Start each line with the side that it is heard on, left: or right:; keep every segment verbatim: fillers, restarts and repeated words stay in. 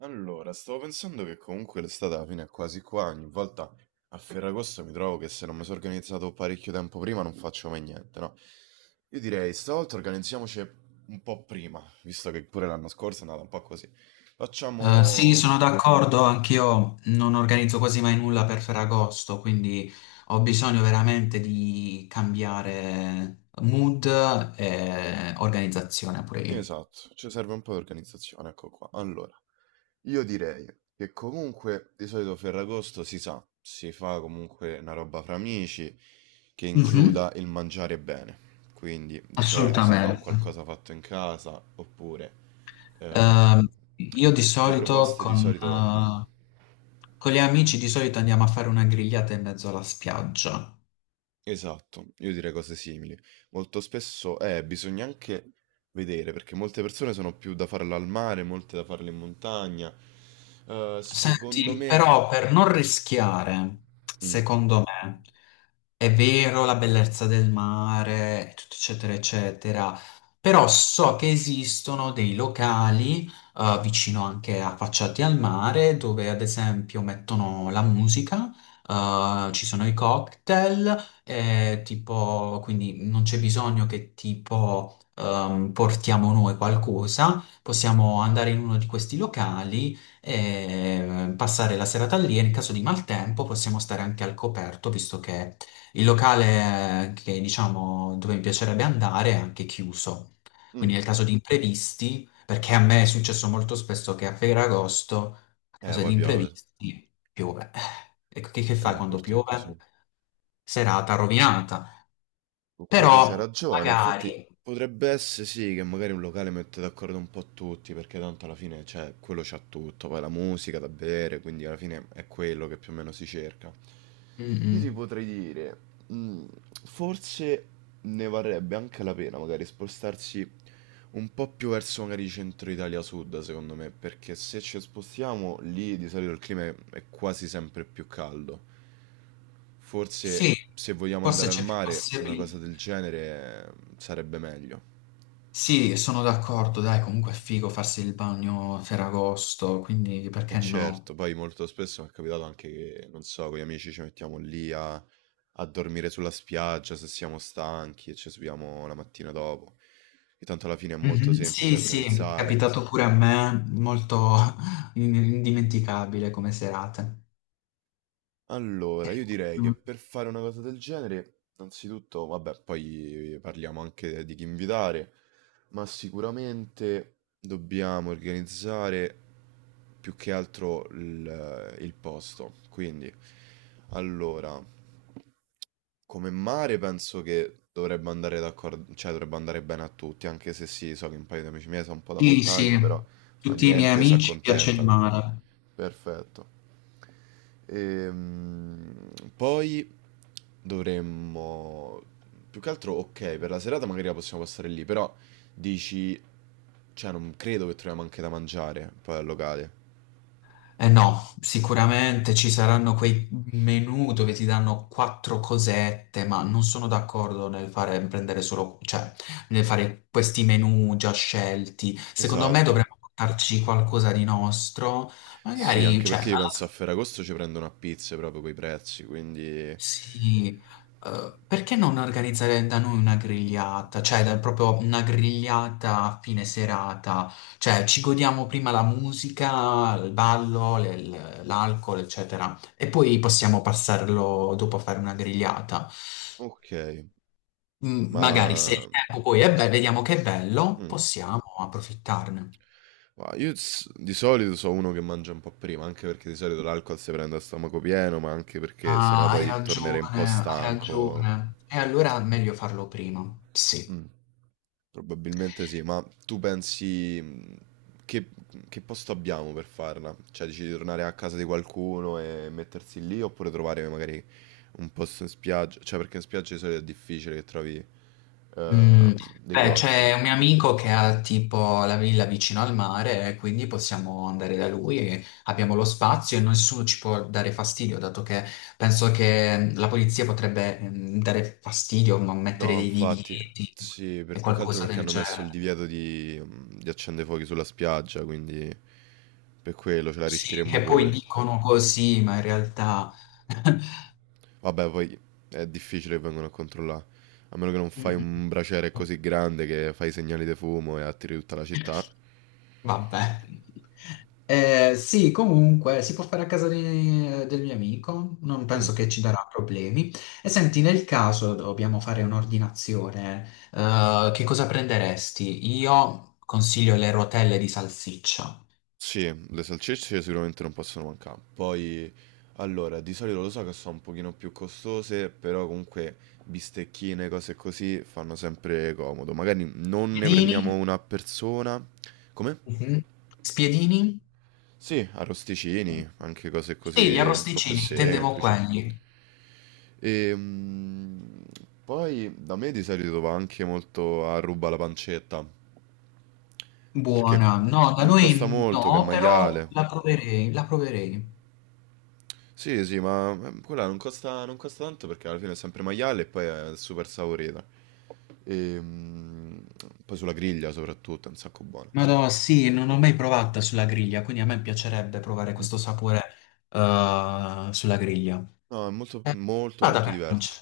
right: Allora, stavo pensando che comunque l'estate alla fine è quasi qua, ogni volta a Ferragosto mi trovo che se non mi sono organizzato parecchio tempo prima non faccio mai niente, no? Io direi, stavolta organizziamoci un po' prima, visto che pure l'anno scorso è andata un po' così.
left: Eh, sì, sono
right: Facciamo.
left: d'accordo, anch'io non organizzo quasi mai nulla per Ferragosto, quindi ho bisogno veramente di cambiare mood e organizzazione pure io.
right: Esatto, ci serve un po' di organizzazione, ecco qua. Allora, io direi che comunque di solito Ferragosto si sa, si fa comunque una roba fra amici che
left: Mhm,
right: includa il mangiare bene. Quindi di solito si fa un
left: assolutamente.
right: qualcosa fatto in casa oppure ehm,
left: Ehm, io di
right: le
left: solito
right: proposte di
left: con,
right: solito. Mm.
left: eh, con gli amici di solito andiamo a fare una grigliata in mezzo alla spiaggia.
right: Esatto, io direi cose simili. Molto spesso eh, bisogna anche vedere, perché molte persone sono più da farla al mare, molte da farle in montagna. Eh, secondo
left: Senti,
right: me.
left: però per non rischiare,
right: Mm.
left: secondo me. È vero la bellezza del mare, tutto eccetera, eccetera, però so che esistono dei locali eh, vicino anche affacciati al mare dove ad esempio mettono la musica, eh, ci sono i cocktail, eh, tipo, quindi non c'è bisogno che tipo ehm, portiamo noi qualcosa, possiamo andare in uno di questi locali e eh, passare la serata lì e in caso di maltempo possiamo stare anche al coperto visto che il locale eh, che diciamo dove mi piacerebbe andare è anche chiuso, quindi
right: Mm.
left: nel caso di imprevisti, perché a me è successo molto spesso che a Ferragosto, a
right: Eh,
left: causa di
right: poi piove.
left: imprevisti, piove. E che, che fai
right: Eh,
left: quando
right: purtroppo
left: piove?
right: sì.
left: Serata rovinata.
right: Con quello c'ha
left: Però
right: ragione, infatti
left: magari,
right: potrebbe essere sì che magari un locale mette d'accordo un po' tutti, perché tanto alla fine cioè, quello c'ha tutto, poi la musica da bere, quindi alla fine è quello che più o meno si cerca.
left: mm,
right: Io ti
left: mm,
right: potrei dire, mm, forse ne varrebbe anche la pena magari spostarsi un po' più verso magari centro Italia sud, secondo me, perché se ci spostiamo lì di solito il clima è è quasi sempre più caldo. Forse
left: sì,
right: se vogliamo
left: forse
right: andare al
left: c'è più
right: mare, una cosa
left: possibilità.
right: del genere eh, sarebbe meglio.
left: Sì, sono d'accordo, dai, comunque è figo farsi il bagno a Ferragosto, quindi
right: E
left: perché no?
right: certo, poi molto spesso mi è capitato anche che, non so, con gli amici ci mettiamo lì a, a dormire sulla spiaggia se siamo stanchi e ci subiamo la mattina dopo. E tanto alla fine è molto
left: Mhm.
right: semplice
left: Sì, sì, è
right: organizzare.
left: capitato pure a me, molto in- indimenticabile come serate.
right: Allora, io direi che
left: Mm.
right: per fare una cosa del genere, innanzitutto, vabbè, poi parliamo anche di chi invitare, ma sicuramente dobbiamo organizzare più che altro il, il posto. Quindi, allora, come mare penso che dovrebbe andare d'accordo, cioè dovrebbe andare bene a tutti, anche se sì, so che un paio di amici miei sono un po' da
left: Sì,
right: montagna,
left: sì,
right: però fa
left: tutti i miei
right: niente, si
left: amici piace il
right: accontentano.
left: mare.
right: Perfetto. Ehm, Poi dovremmo. Più che altro, ok, per la serata magari la possiamo passare lì, però dici. Cioè, non credo che troviamo anche da mangiare poi al locale.
left: Eh no, sicuramente ci saranno quei menù dove ti danno quattro cosette, ma non sono d'accordo nel fare, prendere solo, cioè, nel fare questi menù già scelti. Secondo me
right: Esatto.
left: dovremmo portarci qualcosa di nostro,
right: Sì,
left: magari,
right: anche
left: cioè,
right: perché io
left: alla-
right: penso a Ferragosto ci prendono a pizze proprio quei prezzi, quindi.
left: sì, eh, perché non organizzare da noi una grigliata? Cioè, da- proprio una grigliata a fine serata. Cioè, ci godiamo prima la musica, il ballo, le- l- l'alcol, eccetera. E poi possiamo passarlo dopo a fare una grigliata.
right: Ok,
left: Mm, magari se
right: ma.
left: il tempo poi è bello, vediamo che è bello,
right: Mm.
left: possiamo approfittarne.
right: Ma io s- di solito so uno che mangia un po' prima, anche perché di solito l'alcol si prende a stomaco pieno, ma anche perché sennò
left: Ah, hai
right: poi tornerei un po'
left: ragione, hai
right: stanco.
left: ragione. E allora è meglio farlo prima. Sì.
right: Mh, Probabilmente sì, ma tu pensi, mhmm, che che posto abbiamo per farla? Cioè dici di tornare a casa di qualcuno e mettersi lì, oppure trovare magari un posto in spiaggia? Cioè perché in spiaggia di solito è difficile che trovi, ehm,
left: Mm,
right: dei
left: beh,
right: posti.
left: c'è un mio amico che ha tipo la villa vicino al mare, eh, quindi possiamo andare da lui, e abbiamo lo spazio e nessuno ci può dare fastidio, dato che penso che la polizia potrebbe mm, dare fastidio, ma mettere
right: No,
left: dei
right: infatti,
left: divieti
right: sì,
left: e
right: per più che altro
left: qualcosa
right: perché
left: del
right: hanno messo il
left: genere.
right: divieto di mhmm, di accendefuochi sulla spiaggia, quindi per quello ce la
left: Sì,
right: rischieremmo
left: che poi
right: pure.
left: dicono così, ma in realtà...
right: Vabbè, poi è difficile che vengano a controllare. A meno che non
left: Mm,
right: fai un
left: mm.
right: braciere così grande che fai segnali di fumo e attiri tutta la città.
left: Vabbè. Eh, sì, comunque si può fare a casa di- del mio amico, non
right: Mm.
left: penso che ci darà problemi. E senti, nel caso dobbiamo fare un'ordinazione, eh, che cosa prenderesti? Io consiglio le rotelle di salsiccia.
right: Sì, le salsicce sicuramente non possono mancare. Poi, allora, di solito lo so che sono un pochino più costose, però comunque bistecchine, cose così, fanno sempre comodo. Magari non ne prendiamo
left: Spiedini?
right: una a persona. Come?
left: Mhm. Spiedini?
right: Sì, arrosticini, anche cose
left: Sì, gli
right: così un po' più
left: arrosticini, intendevo
right: semplici.
left: quelli.
right: E, mm, Poi da me di solito va anche molto a ruba la pancetta, perché
left: Buona.
right: mm,
left: No, da
right: non costa
left: noi
right: molto che è
left: no, però
right: maiale.
left: la proverei, la proverei.
right: Sì, sì, ma eh, quella non costa, non costa tanto perché alla fine è sempre maiale e poi è super saporita. E, mm, Poi sulla griglia soprattutto è un sacco buona.
left: Madò, sì, non l'ho mai provata sulla griglia, quindi a me piacerebbe provare
right: Mm.
left: questo sapore eh, sulla griglia.
right: No, è molto,
left: Eh,
right: molto,
left: vada
right: molto
left: per
right: diverso.
left: pancia.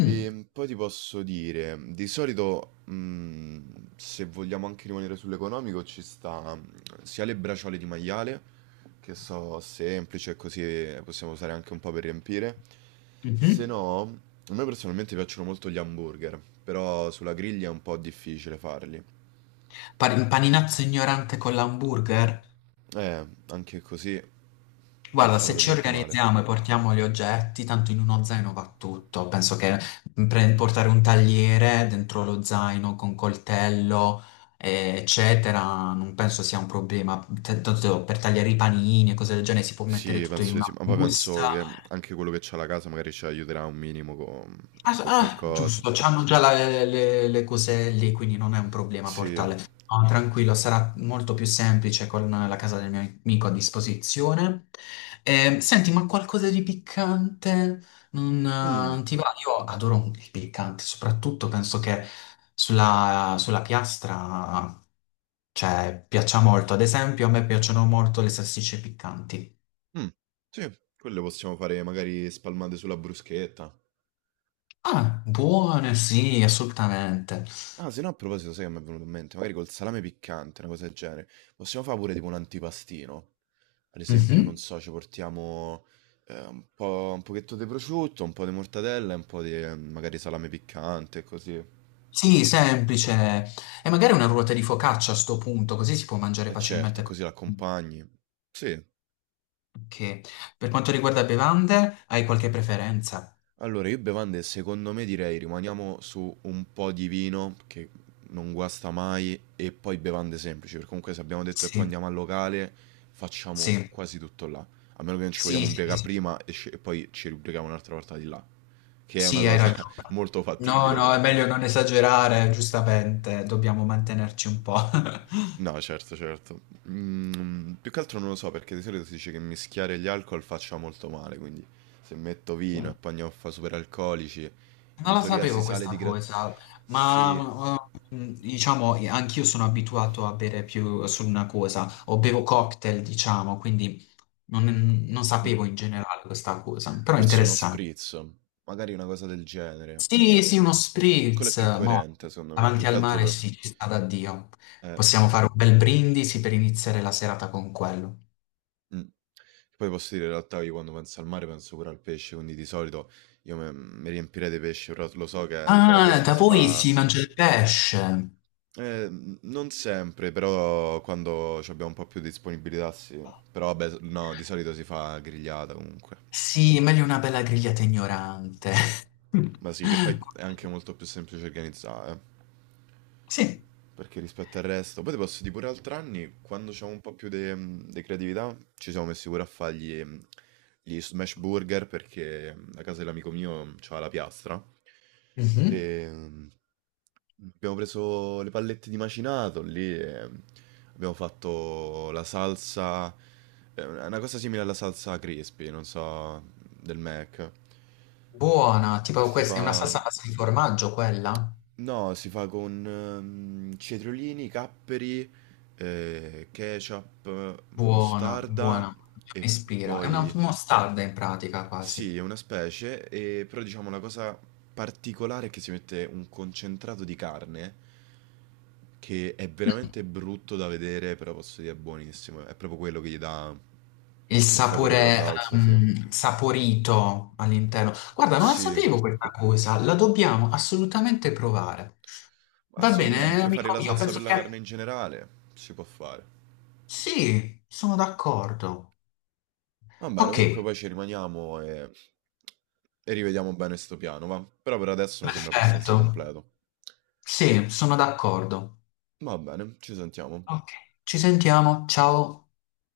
left: Mm,
right: E poi ti posso dire, di solito, mh, se vogliamo anche rimanere sull'economico, ci sta mh, sia le bracciole di maiale, che so semplice, così possiamo usare anche un po' per riempire. Se
left: mhm.
right: no, a me personalmente piacciono molto gli hamburger, però sulla griglia è un po' difficile farli.
left: Pa- un paninazzo ignorante con l'hamburger?
right: Eh, anche così non
left: Guarda,
right: sono
left: se
right: per
left: ci
right: niente male.
left: organizziamo e portiamo gli oggetti, tanto in uno zaino va tutto. Penso che mm, pre- portare un tagliere dentro lo zaino con coltello, eh, eccetera, non penso sia un problema. T- Tanto per tagliare i panini e cose del genere si può mettere
right: Sì,
left: tutto in
right: penso di sì,
left: una
right: ma poi
left: busta.
right: penso che anche quello che c'ha la casa magari ci aiuterà un minimo con,
left: Ah, s-
right: con
left: ah,
right: qualcosa.
left: giusto, c'hanno già la- le, le- le cose lì, quindi non è un problema
right: Sì.
left: portale. No, tranquillo, sarà molto più semplice con la casa del mio amico a disposizione. Ehm, senti, ma qualcosa di piccante non, eh,
right: Mm.
left: non ti va? Io adoro un- il piccante, soprattutto penso che sulla, sulla piastra, cioè, piaccia molto. Ad esempio, a me piacciono molto le salsicce piccanti.
right: Mh, sì, quelle possiamo fare magari spalmate sulla bruschetta.
left: Ah, buone, sì, assolutamente.
right: Ah, se no a proposito sai che m'è venuto in mente? Magari col salame piccante, una cosa del genere. Possiamo fa' pure tipo un antipastino? Ad esempio, non
left: Mhm.
right: so, ci portiamo, ehm, un po' un pochetto di prosciutto, un po' di mortadella e un po' di, ehm, magari salame piccante, così.
left: Sì, semplice. E magari una ruota di focaccia a sto punto, così si può mangiare
right: Eh
left: facilmente.
right: certo,
left: Con-
right: così l'accompagni. Sì.
left: Ok. Per quanto riguarda bevande, hai qualche preferenza?
right: Allora, io bevande secondo me direi rimaniamo su un po' di vino che non guasta mai e poi bevande semplici, perché comunque se abbiamo detto che poi
left: Sì,
right: andiamo al locale facciamo
left: sì,
right: quasi tutto là, a meno che non ci
left: sì,
right: vogliamo
left: sì,
right: ubriacare
left: sì,
right: prima e, sce- e poi ci ubriachiamo un'altra volta di là, che è una
left: sì, hai
right: cosa
left: ragione.
right: molto
left: No,
right: fattibile
left: no, è
right: comunque.
left: meglio non esagerare, giustamente, dobbiamo mantenerci un po'.
right: No, certo, certo. Mm, più che altro non lo so perché di solito si dice che mischiare gli alcol faccia molto male, quindi se metto vino e pagnotta superalcolici,
left: Non
right: in
left: la
right: teoria si
left: sapevo
right: sale di
left: questa
right: gra.
left: cosa,
right: Sì,
left: ma eh, diciamo, anch'io sono abituato a bere più solo una cosa, o bevo cocktail, diciamo, quindi non, non
right: mm,
left: sapevo in generale questa cosa, però è
right: forse uno
left: interessante.
right: spritz, magari una cosa del genere.
left: Sì, sì, uno
right: Quello è
left: spritz,
right: più
left: mo,
right: coerente, secondo me,
left: davanti
right: più che
left: al
right: altro
left: mare
right: per.
left: sì, ci sta da Dio.
right: eh,
left: Possiamo fare un bel brindisi per iniziare la serata con quello.
right: mm. Poi posso dire in realtà io quando penso al mare penso pure al pesce, quindi di solito io me- mi riempirei di pesce, però lo so che a
left: Ah,
right: Ferragosto
left: da
right: si
left: voi
right: fa.
left: si mangia il pesce.
right: Eh, n- non sempre, però quando ci abbiamo un po' più di disponibilità sì. Però vabbè, s- no, di solito si fa grigliata comunque.
left: Sì, meglio una bella grigliata ignorante.
right: Ma sì, che poi è anche molto più semplice organizzare, eh,
left: Sì.
right: perché rispetto al resto. Poi ti posso dire pure altri anni, quando c'è un po' più di creatività, ci siamo messi pure a fargli gli gli smash burger, perché a casa dell'amico mio c'ha la piastra.
left: Mhm.
right: Ehm, Abbiamo preso le pallette di macinato lì e abbiamo fatto la salsa, eh, una cosa simile alla salsa crispy, non so, del Mac,
left: Buona,
right: che
left: tipo
right: si
left: questa è una
right: fa.
left: salsa a base di formaggio quella?
right: No, si fa con ehm, cetriolini, capperi, eh, ketchup,
left: Buona,
right: mostarda
left: buona, mi
right: e
left: ispira. È una
right: poi.
left: mostarda in pratica
right: Sì,
left: quasi.
right: è una specie, e- però diciamo la cosa particolare è che si mette un concentrato di carne che è veramente brutto da vedere, però posso dire è buonissimo. È proprio quello che gli dà
left: Il
right: il sapore della
left: sapore
right: salsa, sì.
left: ehm, saporito all'interno. Guarda, non la
right: Sì,
left: sapevo questa cosa, la dobbiamo assolutamente provare.
right: ma
left: Va
right: secondo me
left: bene,
right: anche fare
left: amico
right: la
left: mio,
right: salsa
left: penso
right: per la
left: che
right: carne in generale si può fare.
left: sì, sono d'accordo.
right: Va bene,
left: Ok,
right: comunque poi ci rimaniamo e, e rivediamo bene sto piano, va. Però per adesso mi sembra abbastanza
left: perfetto.
right: completo.
left: Sì, sono d'accordo.
right: Va bene, ci sentiamo.
left: Ci sentiamo, ciao.